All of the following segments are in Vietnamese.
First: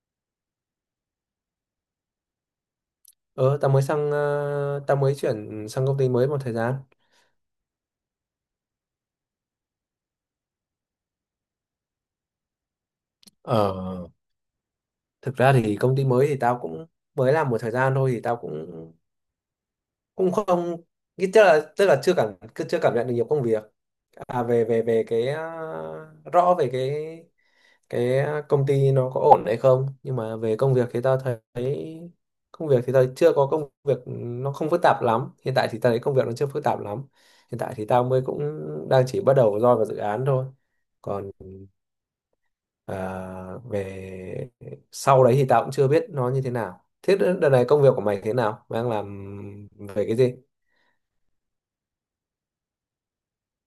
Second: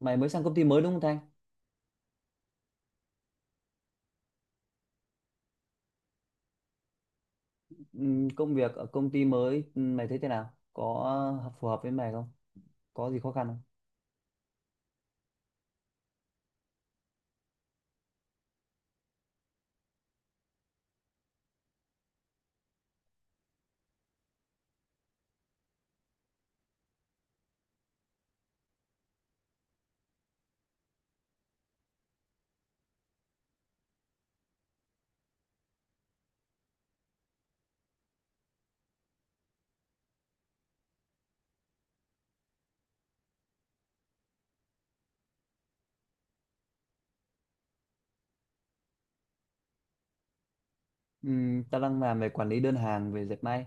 Mày mới sang công ty mới đúng không Thanh? Ờ, tao mới chuyển sang công ty mới một thời gian. Công việc ở công ty mới, mày thấy thế nào? Có phù hợp với mày không? Có gì khó khăn không? Ờ, thực ra thì công ty mới thì tao cũng mới làm một thời gian thôi thì tao cũng cũng không tức là chưa cảm nhận được nhiều công việc, về về về cái rõ về cái công ty nó có ổn hay không, nhưng mà về công việc thì tao thấy công việc thì tao chưa có, công việc nó không phức tạp lắm, hiện tại thì tao thấy công việc nó chưa phức tạp lắm, hiện tại thì tao mới cũng đang chỉ bắt đầu roi vào dự án thôi, còn, Ờ, về sau đấy thì tao cũng chưa biết nó như thế nào. Thế đợt này công việc của mày thế nào? Mày đang làm về cái gì? Tao đang làm về quản lý đơn hàng về dệt may.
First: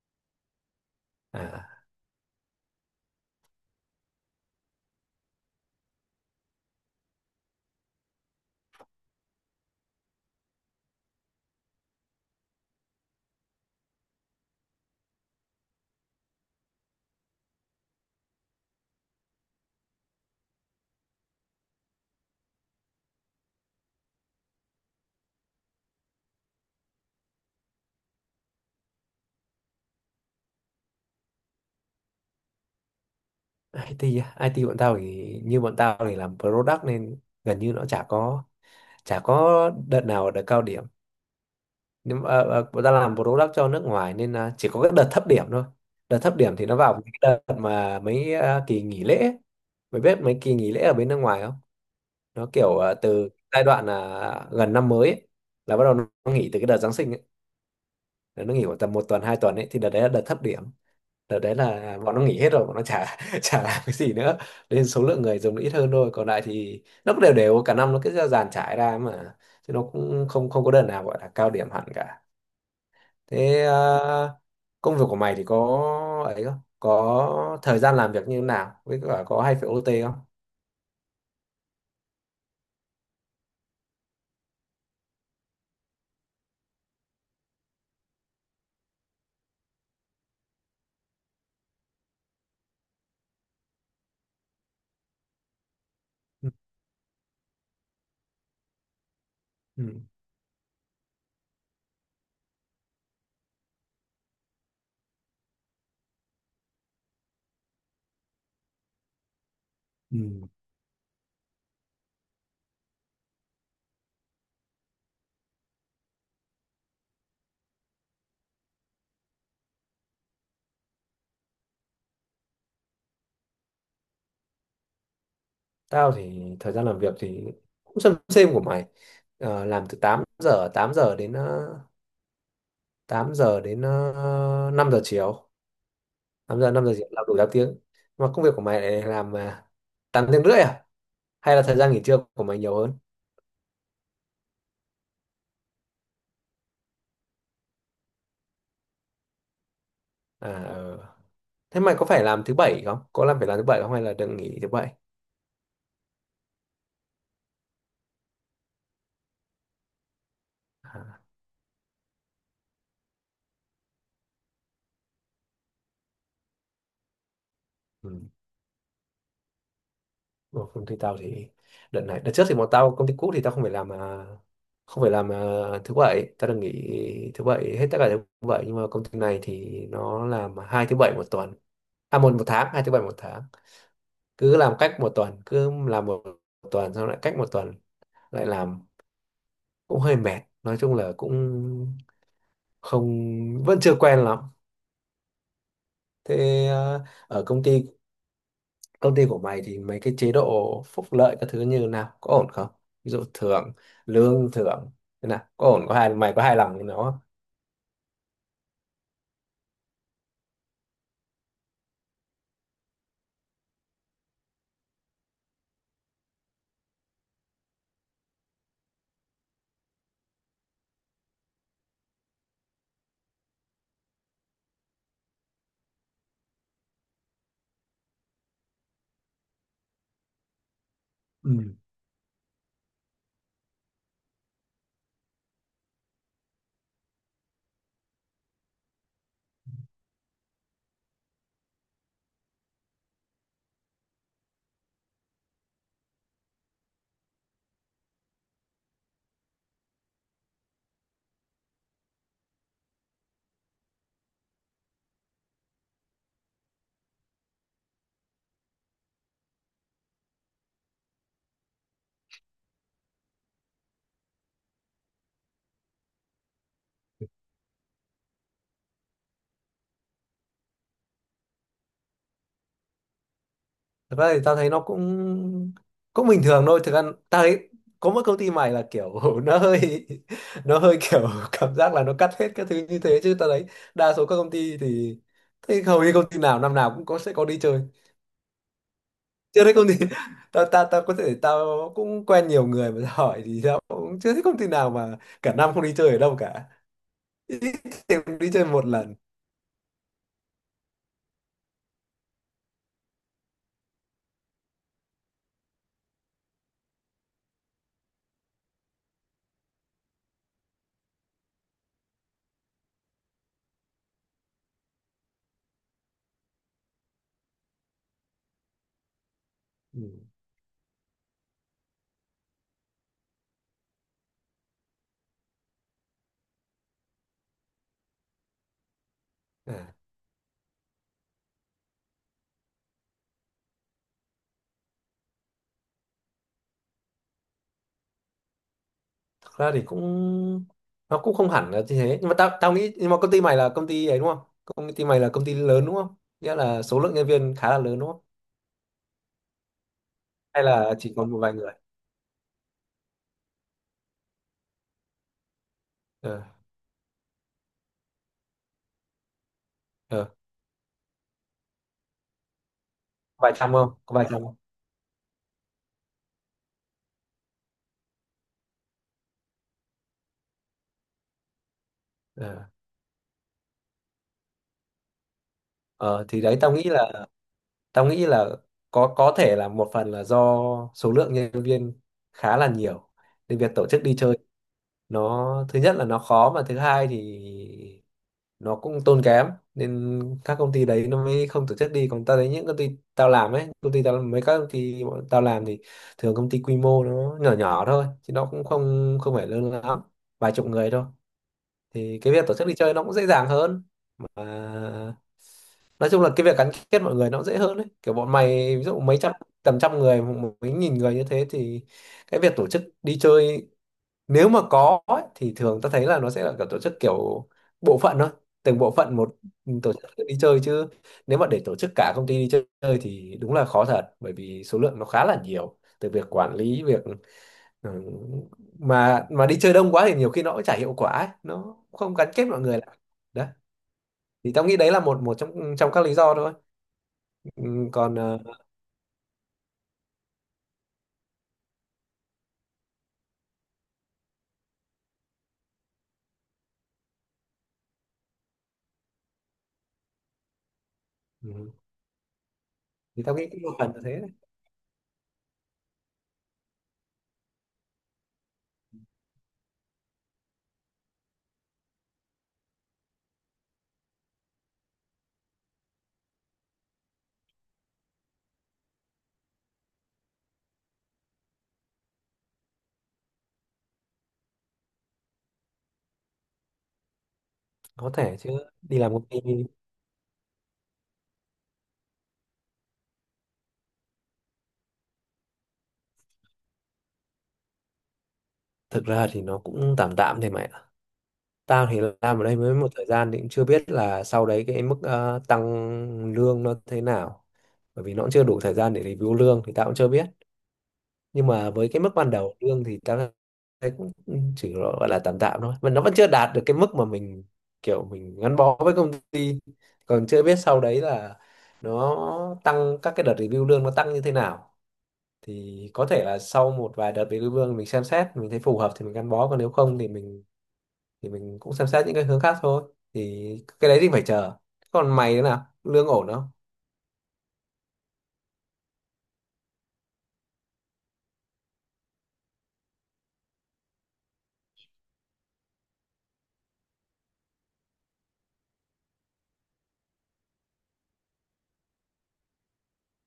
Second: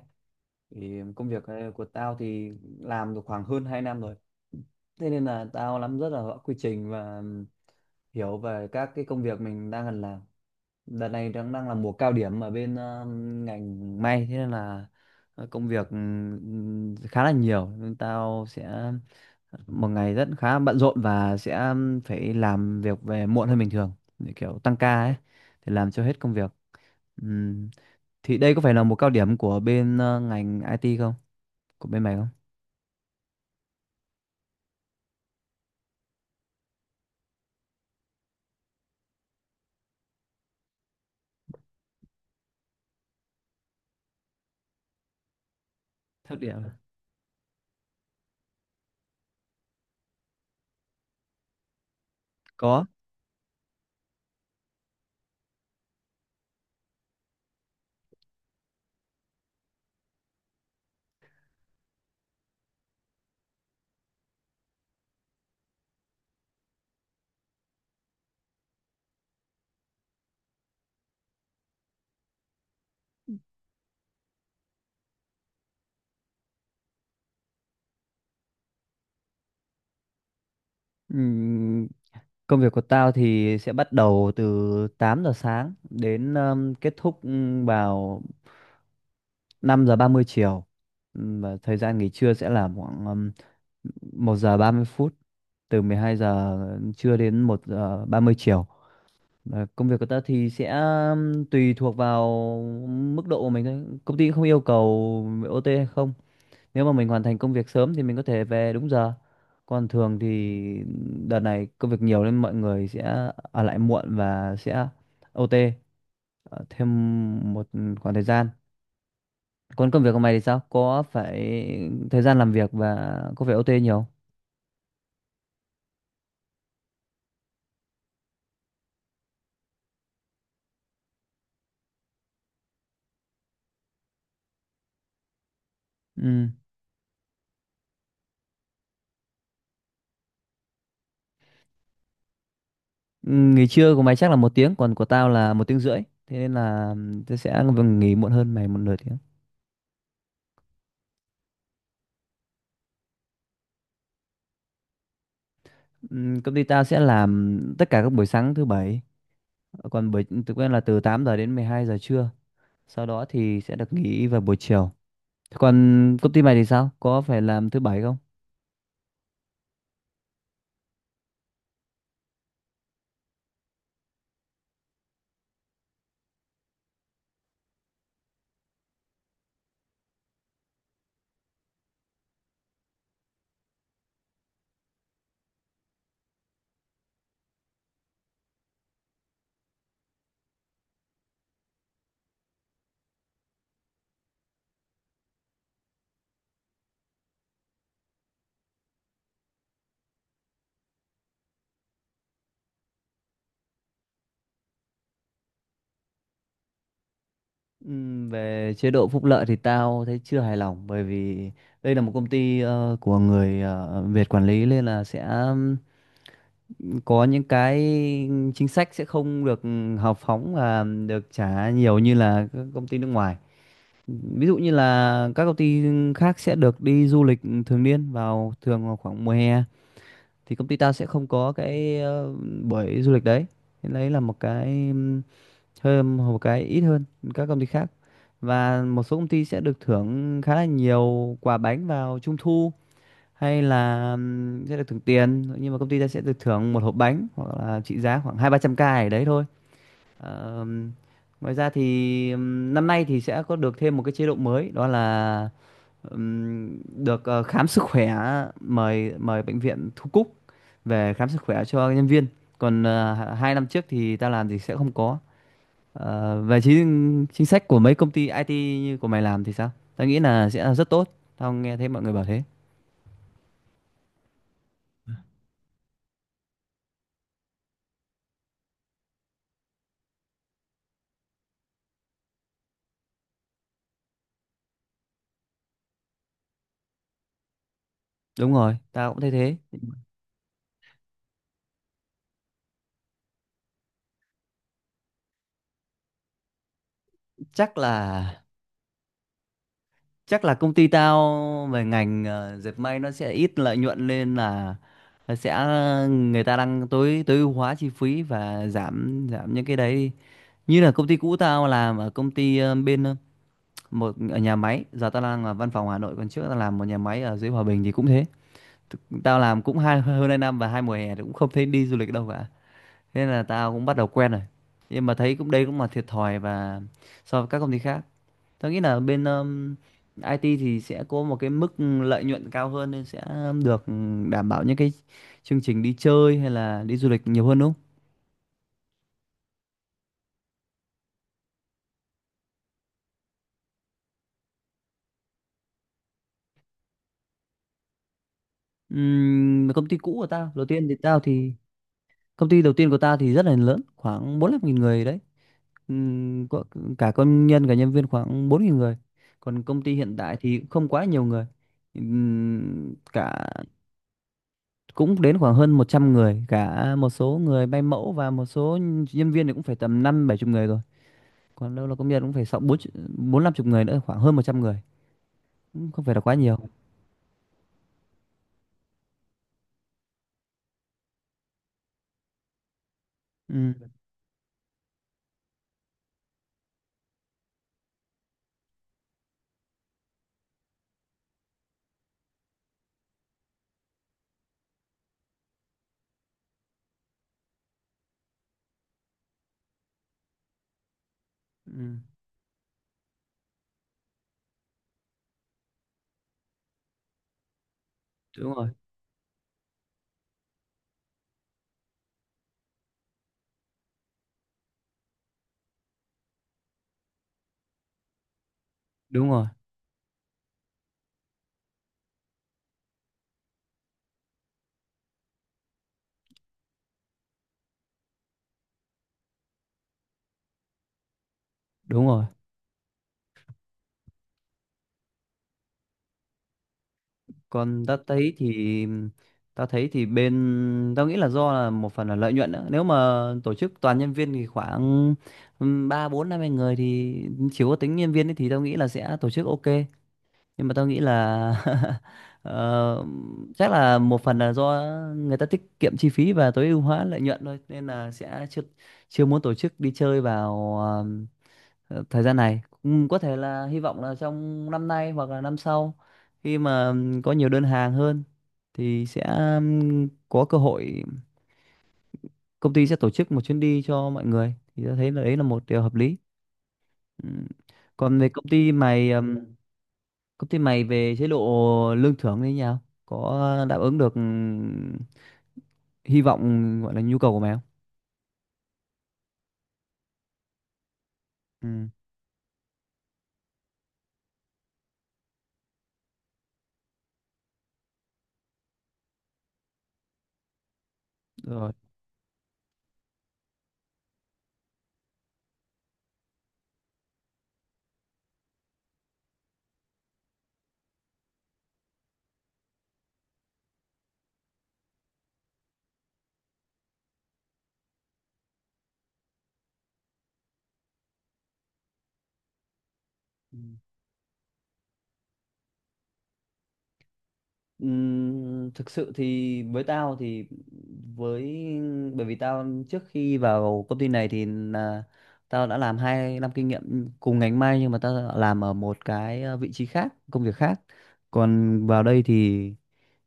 Thì công việc À, của tao thì làm được khoảng hơn 2 năm rồi. Thế nên là tao nắm rất là rõ quy trình và hiểu về các cái công việc mình đang cần làm. Đợt này đang đang là mùa cao điểm ở bên ngành may, thế nên là công việc khá là nhiều nên tao sẽ một ngày rất khá bận rộn và sẽ phải làm việc về muộn hơn bình thường, để kiểu tăng ca ấy, để làm cho hết công việc. Ừm, thì đây có phải là một cao điểm của bên ngành IT không, của bên mày không? IT á. IT bọn tao thì, như bọn tao thì làm product nên gần như nó chả có đợt nào là đợt cao điểm. Nhưng mà, bọn tao làm product cho nước ngoài nên, chỉ có cái đợt thấp điểm thôi. Đợt Thật thấp điểm điểm thì nó à? vào cái đợt mà mấy, kỳ nghỉ lễ ấy. Mày biết mấy kỳ nghỉ lễ ở bên nước ngoài nó kiểu, Có. Từ giai đoạn là gần năm mới ấy, là bắt đầu nó nghỉ từ cái đợt Giáng sinh ấy. Là nó nghỉ khoảng tầm một tuần hai tuần ấy, thì đợt đấy là đợt thấp điểm, đợt đấy là bọn nó nghỉ hết rồi, bọn nó chả chả làm cái gì nữa, nên số lượng người dùng nó ít hơn thôi, còn lại thì nó cũng đều đều cả năm, nó cứ dàn trải ra mà, chứ nó cũng không không có đợt nào gọi là cao điểm hẳn cả. Thế, công việc của mày thì có ấy không có thời gian làm việc như thế nào, với cả có hay phải OT không? Ừm, Công việc của tao thì sẽ bắt đầu từ 8 giờ sáng đến, kết thúc vào 5 giờ 30 chiều. Và thời gian nghỉ trưa sẽ là khoảng 1 giờ 30 phút, từ 12 giờ trưa đến 1 giờ 30 chiều. Và Ừ. công việc của ta thì sẽ, tùy thuộc vào mức độ của mình thôi. Công ty không yêu cầu OT hay không. Nếu mà mình hoàn thành công việc sớm thì mình có thể về đúng giờ. Còn thường Ừ. thì đợt này công việc nhiều nên mọi người sẽ ở lại muộn và sẽ OT thêm một khoảng thời gian. Còn công việc của mày thì sao? Có phải thời gian làm việc và có phải OT nhiều không? Tao thì thời gian làm việc thì cũng xem của mày. Làm từ 8 giờ đến ờ, 8 giờ đến 5 giờ chiều. Ừ. 8 giờ, 5 giờ chiều, làm đủ 8 tiếng. Mà công việc của mày lại làm, 8 tiếng rưỡi à? Hay là thời gian nghỉ trưa của mày nhiều hơn? Ừ, nghỉ trưa của mày chắc là một tiếng, còn của tao là một tiếng rưỡi. Thế nên là tao sẽ nghỉ muộn hơn mày một nửa tiếng. À, ờ. Thế mày có phải làm thứ bảy không? Có phải làm thứ bảy không, hay là đừng nghỉ thứ bảy? Công ty tao sẽ làm tất cả các buổi sáng thứ bảy, còn buổi thực quen là từ À, 8 giờ đến 12 giờ trưa. Sau đó thì sẽ được nghỉ vào buổi chiều. Còn công ty mày thì sao? Có phải làm thứ bảy ừ. không? Còn công ty tao thì, đợt trước thì bọn tao công ty cũ, thì tao không phải làm, thứ bảy tao được nghỉ thứ bảy, hết tất cả thứ bảy. Nhưng mà công ty này thì nó làm hai thứ bảy một tuần, à, một một tháng hai thứ bảy một tháng, cứ làm cách một tuần, cứ làm một tuần xong lại cách một tuần lại làm, cũng hơi mệt. Nói chung là cũng không vẫn chưa quen lắm. Thế, à, ở công ty của mày thì mấy cái chế độ phúc lợi các thứ như nào có ổn không, ví dụ thưởng, thưởng thế nào, có ổn có hài mày có hài lòng với nó không? Về chế độ phúc lợi thì tao thấy chưa hài lòng, bởi vì đây là một công ty của người Việt quản lý, nên là sẽ, có những cái chính sách sẽ không được hào phóng và được trả nhiều như là các công ty nước ngoài. Ví dụ như là các công ty khác sẽ được đi du lịch thường niên vào, thường vào khoảng mùa hè, thì công ty tao sẽ không có Ừ. cái buổi du lịch đấy. Thế đấy là một cái hơn, một cái ít hơn các công ty khác. Và một số công ty sẽ được thưởng khá là nhiều quà bánh vào trung thu hay là sẽ được thưởng tiền, nhưng mà công ty ta sẽ được thưởng một hộp bánh hoặc là trị giá khoảng hai ba trăm k gì đấy thôi. Ờm, Ngoài ra thì, năm nay thì sẽ có được thêm một cái chế độ mới, đó là ừm, được khám sức khỏe, mời mời bệnh viện Thu Cúc về khám sức khỏe cho nhân viên, còn hai năm trước thì ta làm thì sẽ không có. Về chính chính sách của mấy công ty IT như của mày làm thì sao? Tao nghĩ là sẽ là rất tốt. Tao nghe thấy mọi người bảo thế. Thực ra thì tao thấy nó cũng cũng bình thường thôi, thực ra tao thấy có mỗi công ty mày là kiểu nó hơi kiểu cảm giác là nó cắt hết các thứ như thế, chứ tao thấy đa số các công ty thì thấy hầu như công ty nào năm nào cũng có sẽ có đi chơi. Đúng rồi, tao cũng thấy thế. Chưa thấy công ty tao tao tao có thể tao cũng quen nhiều người mà tao hỏi, thì tao cũng chưa thấy công ty nào mà cả năm không đi chơi ở đâu cả, ít Chắc là thì cũng đi chơi một lần. chắc là công ty tao về ngành dệt may nó sẽ ít lợi nhuận, nên là nó sẽ, người ta đang tối tối ưu hóa chi phí và giảm giảm những cái đấy. Như là công ty cũ tao làm ở công ty bên một ở nhà máy, giờ tao đang ở văn phòng Hà Nội, còn trước tao làm một nhà máy ở dưới Hòa Bình thì cũng thế. Tao làm cũng Ừ. hai, hơn hai năm và hai mùa hè thì cũng không thấy đi du lịch đâu cả, thế nên là tao cũng bắt đầu quen rồi, nhưng mà thấy cũng đây cũng là thiệt thòi. Và so với các công ty khác, tao nghĩ là bên, À, IT thì sẽ có một cái mức lợi nhuận cao hơn nên sẽ được đảm bảo những cái chương trình đi chơi hay là đi du lịch nhiều hơn, đúng không? thật ra thì nó cũng không hẳn là như thế, nhưng mà tao tao nghĩ, nhưng mà công ty mày là công ty ấy đúng không, công ty mày là công ty lớn đúng không, nghĩa là số lượng nhân viên khá là lớn đúng không, Công ty cũ của tao hay đầu tiên thì là chỉ tao còn một thì, vài người? công ty đầu tiên của ta thì rất là lớn, khoảng 45 nghìn người đấy. ờ Có cả công nhân cả nhân viên khoảng 4.000 người. Còn công ty hiện ờ tại thì cũng không quá nhiều người. Cả vài trăm không có vài trăm không? cũng đến khoảng hơn 100 người, cả một số người bay mẫu và một số nhân viên thì cũng phải tầm năm bảy chục người rồi. Còn đâu là công nhân cũng phải sáu ờ bốn bốn năm chục người nữa, khoảng hơn 100 người. Cũng không phải là Ờ, quá thì nhiều. đấy, tao nghĩ là có thể là một phần là do số lượng nhân viên khá là nhiều, nên việc Ừ. tổ chức đi chơi, nó thứ nhất là nó khó, mà thứ hai thì nó cũng tốn kém, nên các công ty đấy nó mới không tổ chức đi. Còn tao thấy những công ty tao làm ấy công ty tao mấy các công ty bọn tao làm thì thường công ty quy mô nó nhỏ nhỏ thôi, chứ nó cũng không không phải lớn lắm, vài chục người thôi. Ừ. Thì cái việc tổ chức đi chơi nó cũng dễ dàng hơn, mà nói chung là cái việc gắn kết mọi người nó cũng dễ hơn. Đấy, kiểu bọn Đúng rồi, mày ví dụ mấy trăm tầm trăm người, mấy nghìn người như thế thì cái việc tổ chức đi chơi, nếu mà có ấy, thì thường ta thấy là nó sẽ là kiểu tổ chức kiểu bộ phận thôi, từng bộ phận đúng một rồi, tổ chức đi chơi. Chứ nếu mà để tổ chức cả công ty đi chơi thì đúng là khó thật, bởi vì số lượng nó khá là nhiều, từ việc quản lý việc. Ừ. Mà đi chơi đông quá thì nhiều khi nó cũng chả hiệu quả ấy, nó đúng không rồi. gắn kết mọi người lại. Đó, thì tao nghĩ đấy là một một trong trong các lý do thôi. Ừ, Còn ta còn, thấy thì Ta thấy thì bên, tao nghĩ là do là một phần là lợi nhuận nữa, nếu mà tổ chức toàn nhân viên thì khoảng, ba bốn năm mươi người thì chỉ có tính nhân viên ấy, thì tao nghĩ là sẽ tổ chức ok, nhưng mà tao nghĩ ừ, là ờ, thì tao nghĩ cũng chắc một phần là là thế một đấy. phần là do người ta tiết kiệm chi phí và tối ưu hóa lợi nhuận thôi, nên là sẽ chưa chưa muốn tổ chức đi chơi vào thời gian này. Cũng có thể là hy vọng là trong năm nay hoặc là năm sau, khi mà có nhiều đơn hàng hơn thì sẽ, có cơ hội công ty sẽ tổ chức một chuyến đi cho mọi người, thì tôi thấy là đấy là một điều hợp lý. Ừm. Có Còn về thể công chứ, ty đi mày, làm công ty. Công ty mày về chế độ lương thưởng như thế nào, có đáp ứng được hy vọng gọi là nhu cầu của mày không? Thực ra thì nó cũng tạm tạm thì mẹ, Ừ, tao thì làm ở đây mới một thời gian thì cũng chưa biết là sau đấy cái mức, tăng lương nó thế nào, bởi vì nó cũng chưa đủ thời gian để review lương thì tao cũng chưa biết. Nhưng mà rồi. với cái mức ban đầu lương thì tao thấy cũng chỉ gọi là tạm tạm thôi, mà nó vẫn chưa đạt được cái mức mà mình kiểu mình gắn bó với công ty. Còn chưa biết sau đấy là nó tăng, các cái đợt review lương nó tăng như thế nào, thì có thể là sau một vài đợt review lương mình xem xét mình thấy phù hợp thì mình gắn bó, còn nếu không thì mình cũng xem xét những cái hướng khác thôi. Thì cái đấy thì phải chờ. Còn mày thế nào, lương ổn không? Thực sự thì với tao thì với, bởi vì tao trước khi vào công ty này thì là, tao đã làm hai năm kinh nghiệm cùng ngành may, nhưng mà tao làm ở một cái vị trí khác, công việc khác. Còn vào đây thì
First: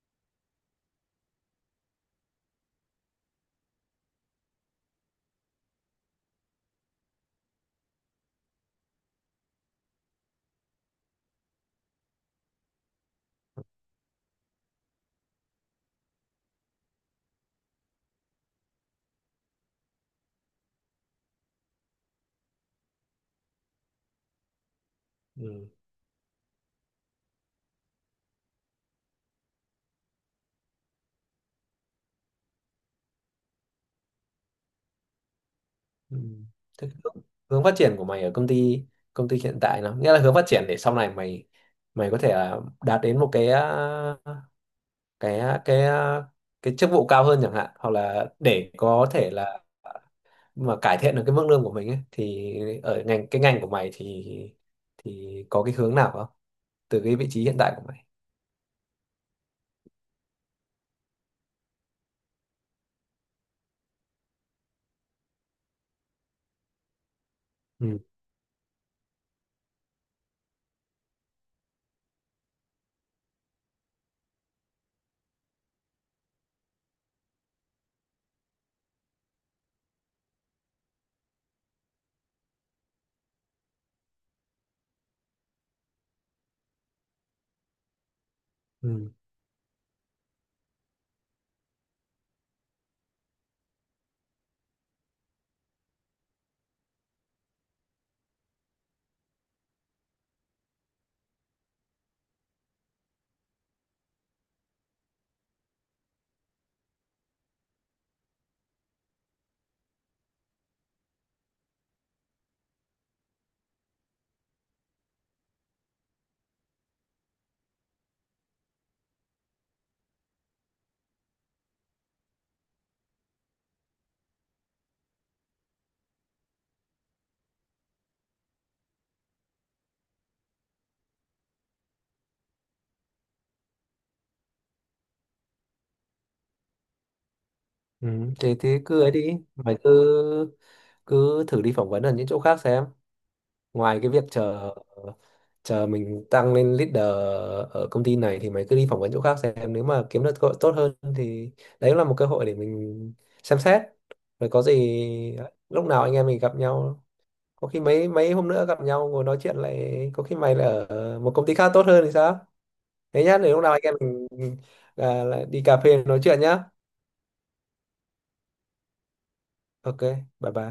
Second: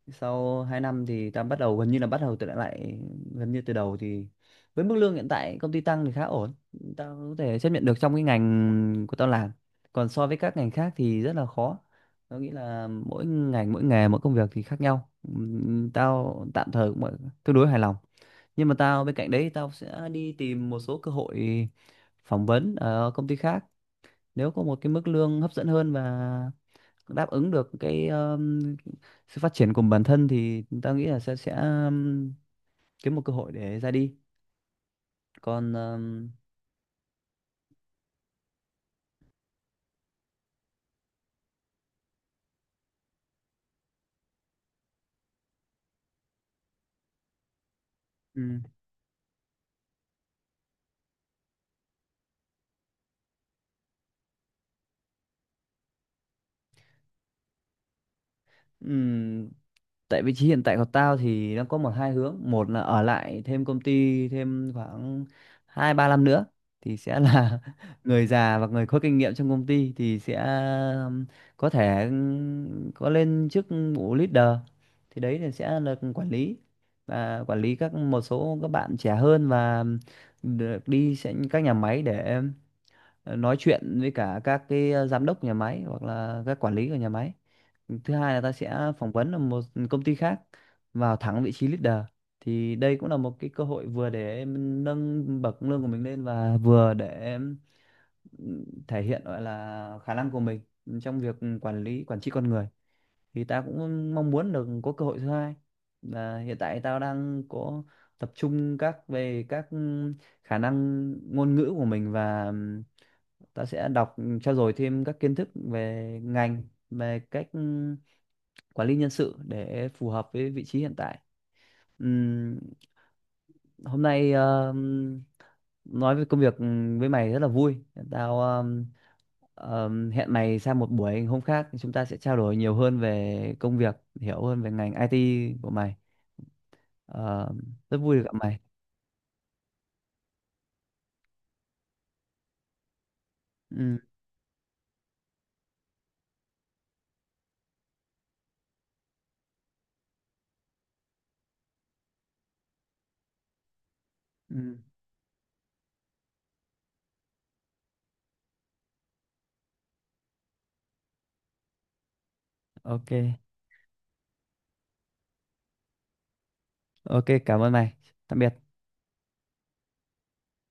sau 2 năm thì ta bắt đầu gần như là bắt đầu từ lại, gần như từ đầu, thì với mức lương hiện tại công ty tăng thì khá ổn, tao có thể chấp nhận được trong cái ngành của tao làm. Còn so với các ngành khác thì rất là khó, tao nghĩ là mỗi ngành, mỗi nghề, mỗi công việc thì khác nhau. Tao tạm thời cũng tương đối hài lòng, nhưng mà tao, bên cạnh đấy tao sẽ đi tìm một số cơ hội phỏng vấn ở công ty khác, nếu có một cái mức lương hấp dẫn Ừ. hơn và đáp ứng được cái, sự phát triển của bản thân thì ta nghĩ là sẽ, kiếm một cơ hội để ra đi. Còn, Ừ. Thế cái hướng hướng phát triển của mày ở công ty hiện tại, nó nghĩa là hướng phát triển để sau này mày mày có thể là đạt đến một cái, cái à, cái ờ, cái chức vụ cao hơn chẳng hạn, hoặc là ừ, để có thể là mà cải thiện được cái mức lương của mình ấy, thì ở ngành cái ngành của mày thì có cái hướng nào không, từ cái vị trí hiện tại của mày? ừ, tại vị trí hiện tại của tao thì nó có một hai hướng. Một là ở lại thêm công ty thêm khoảng hai ba năm nữa thì sẽ là Ừ. người già và người có kinh nghiệm trong công ty, thì sẽ um, có thể có lên chức vụ leader, thì đấy là sẽ là quản lý, và quản lý các một số các bạn trẻ hơn, và được đi sẽ các nhà máy để nói chuyện với cả các cái giám đốc nhà máy hoặc là các quản lý của nhà máy. Thứ hai là ta sẽ Ừ. phỏng vấn ở một công ty khác, vào thẳng vị trí leader, thì đây cũng là một cái cơ hội vừa để em nâng bậc lương của mình lên và vừa để em thể hiện gọi là khả năng của mình trong việc quản lý, quản trị con người. Thì ta cũng mong muốn được có cơ hội thứ hai, và hiện tại tao đang có tập trung các về các khả năng ngôn ngữ của mình. Và ta sẽ đọc, trau dồi thêm các kiến thức về ngành, về cách, ừ, quản lý nhân sự để phù hợp với vị trí hiện tại. Ừm, Hôm nay nói về công việc với mày rất là vui. Tao hẹn mày sang một buổi hôm khác, chúng ta sẽ trao đổi nhiều hơn về công việc, hiểu hơn về ngành IT của mày. Ờ, Rất Ừ. vui được gặp mày. thế cứ ấy đi mày, cứ cứ thử đi phỏng vấn ở những chỗ khác xem, Ừm, ngoài cái việc chờ chờ mình tăng lên leader ở công ty này, thì mày cứ đi phỏng vấn chỗ khác xem, nếu mà kiếm được cơ hội tốt hơn thì đấy là một cơ hội để mình xem xét. Rồi có ừm, gì lúc nào anh em mình gặp nhau, có khi mấy mấy hôm nữa gặp nhau ngồi nói chuyện lại, có khi mày lại ở một công ty khác tốt hơn thì sao. ok, Thế nhá, để lúc nào anh em mình, lại đi cà phê nói chuyện nhá. ok, cảm ơn mày. Tạm biệt. OK, bye bye.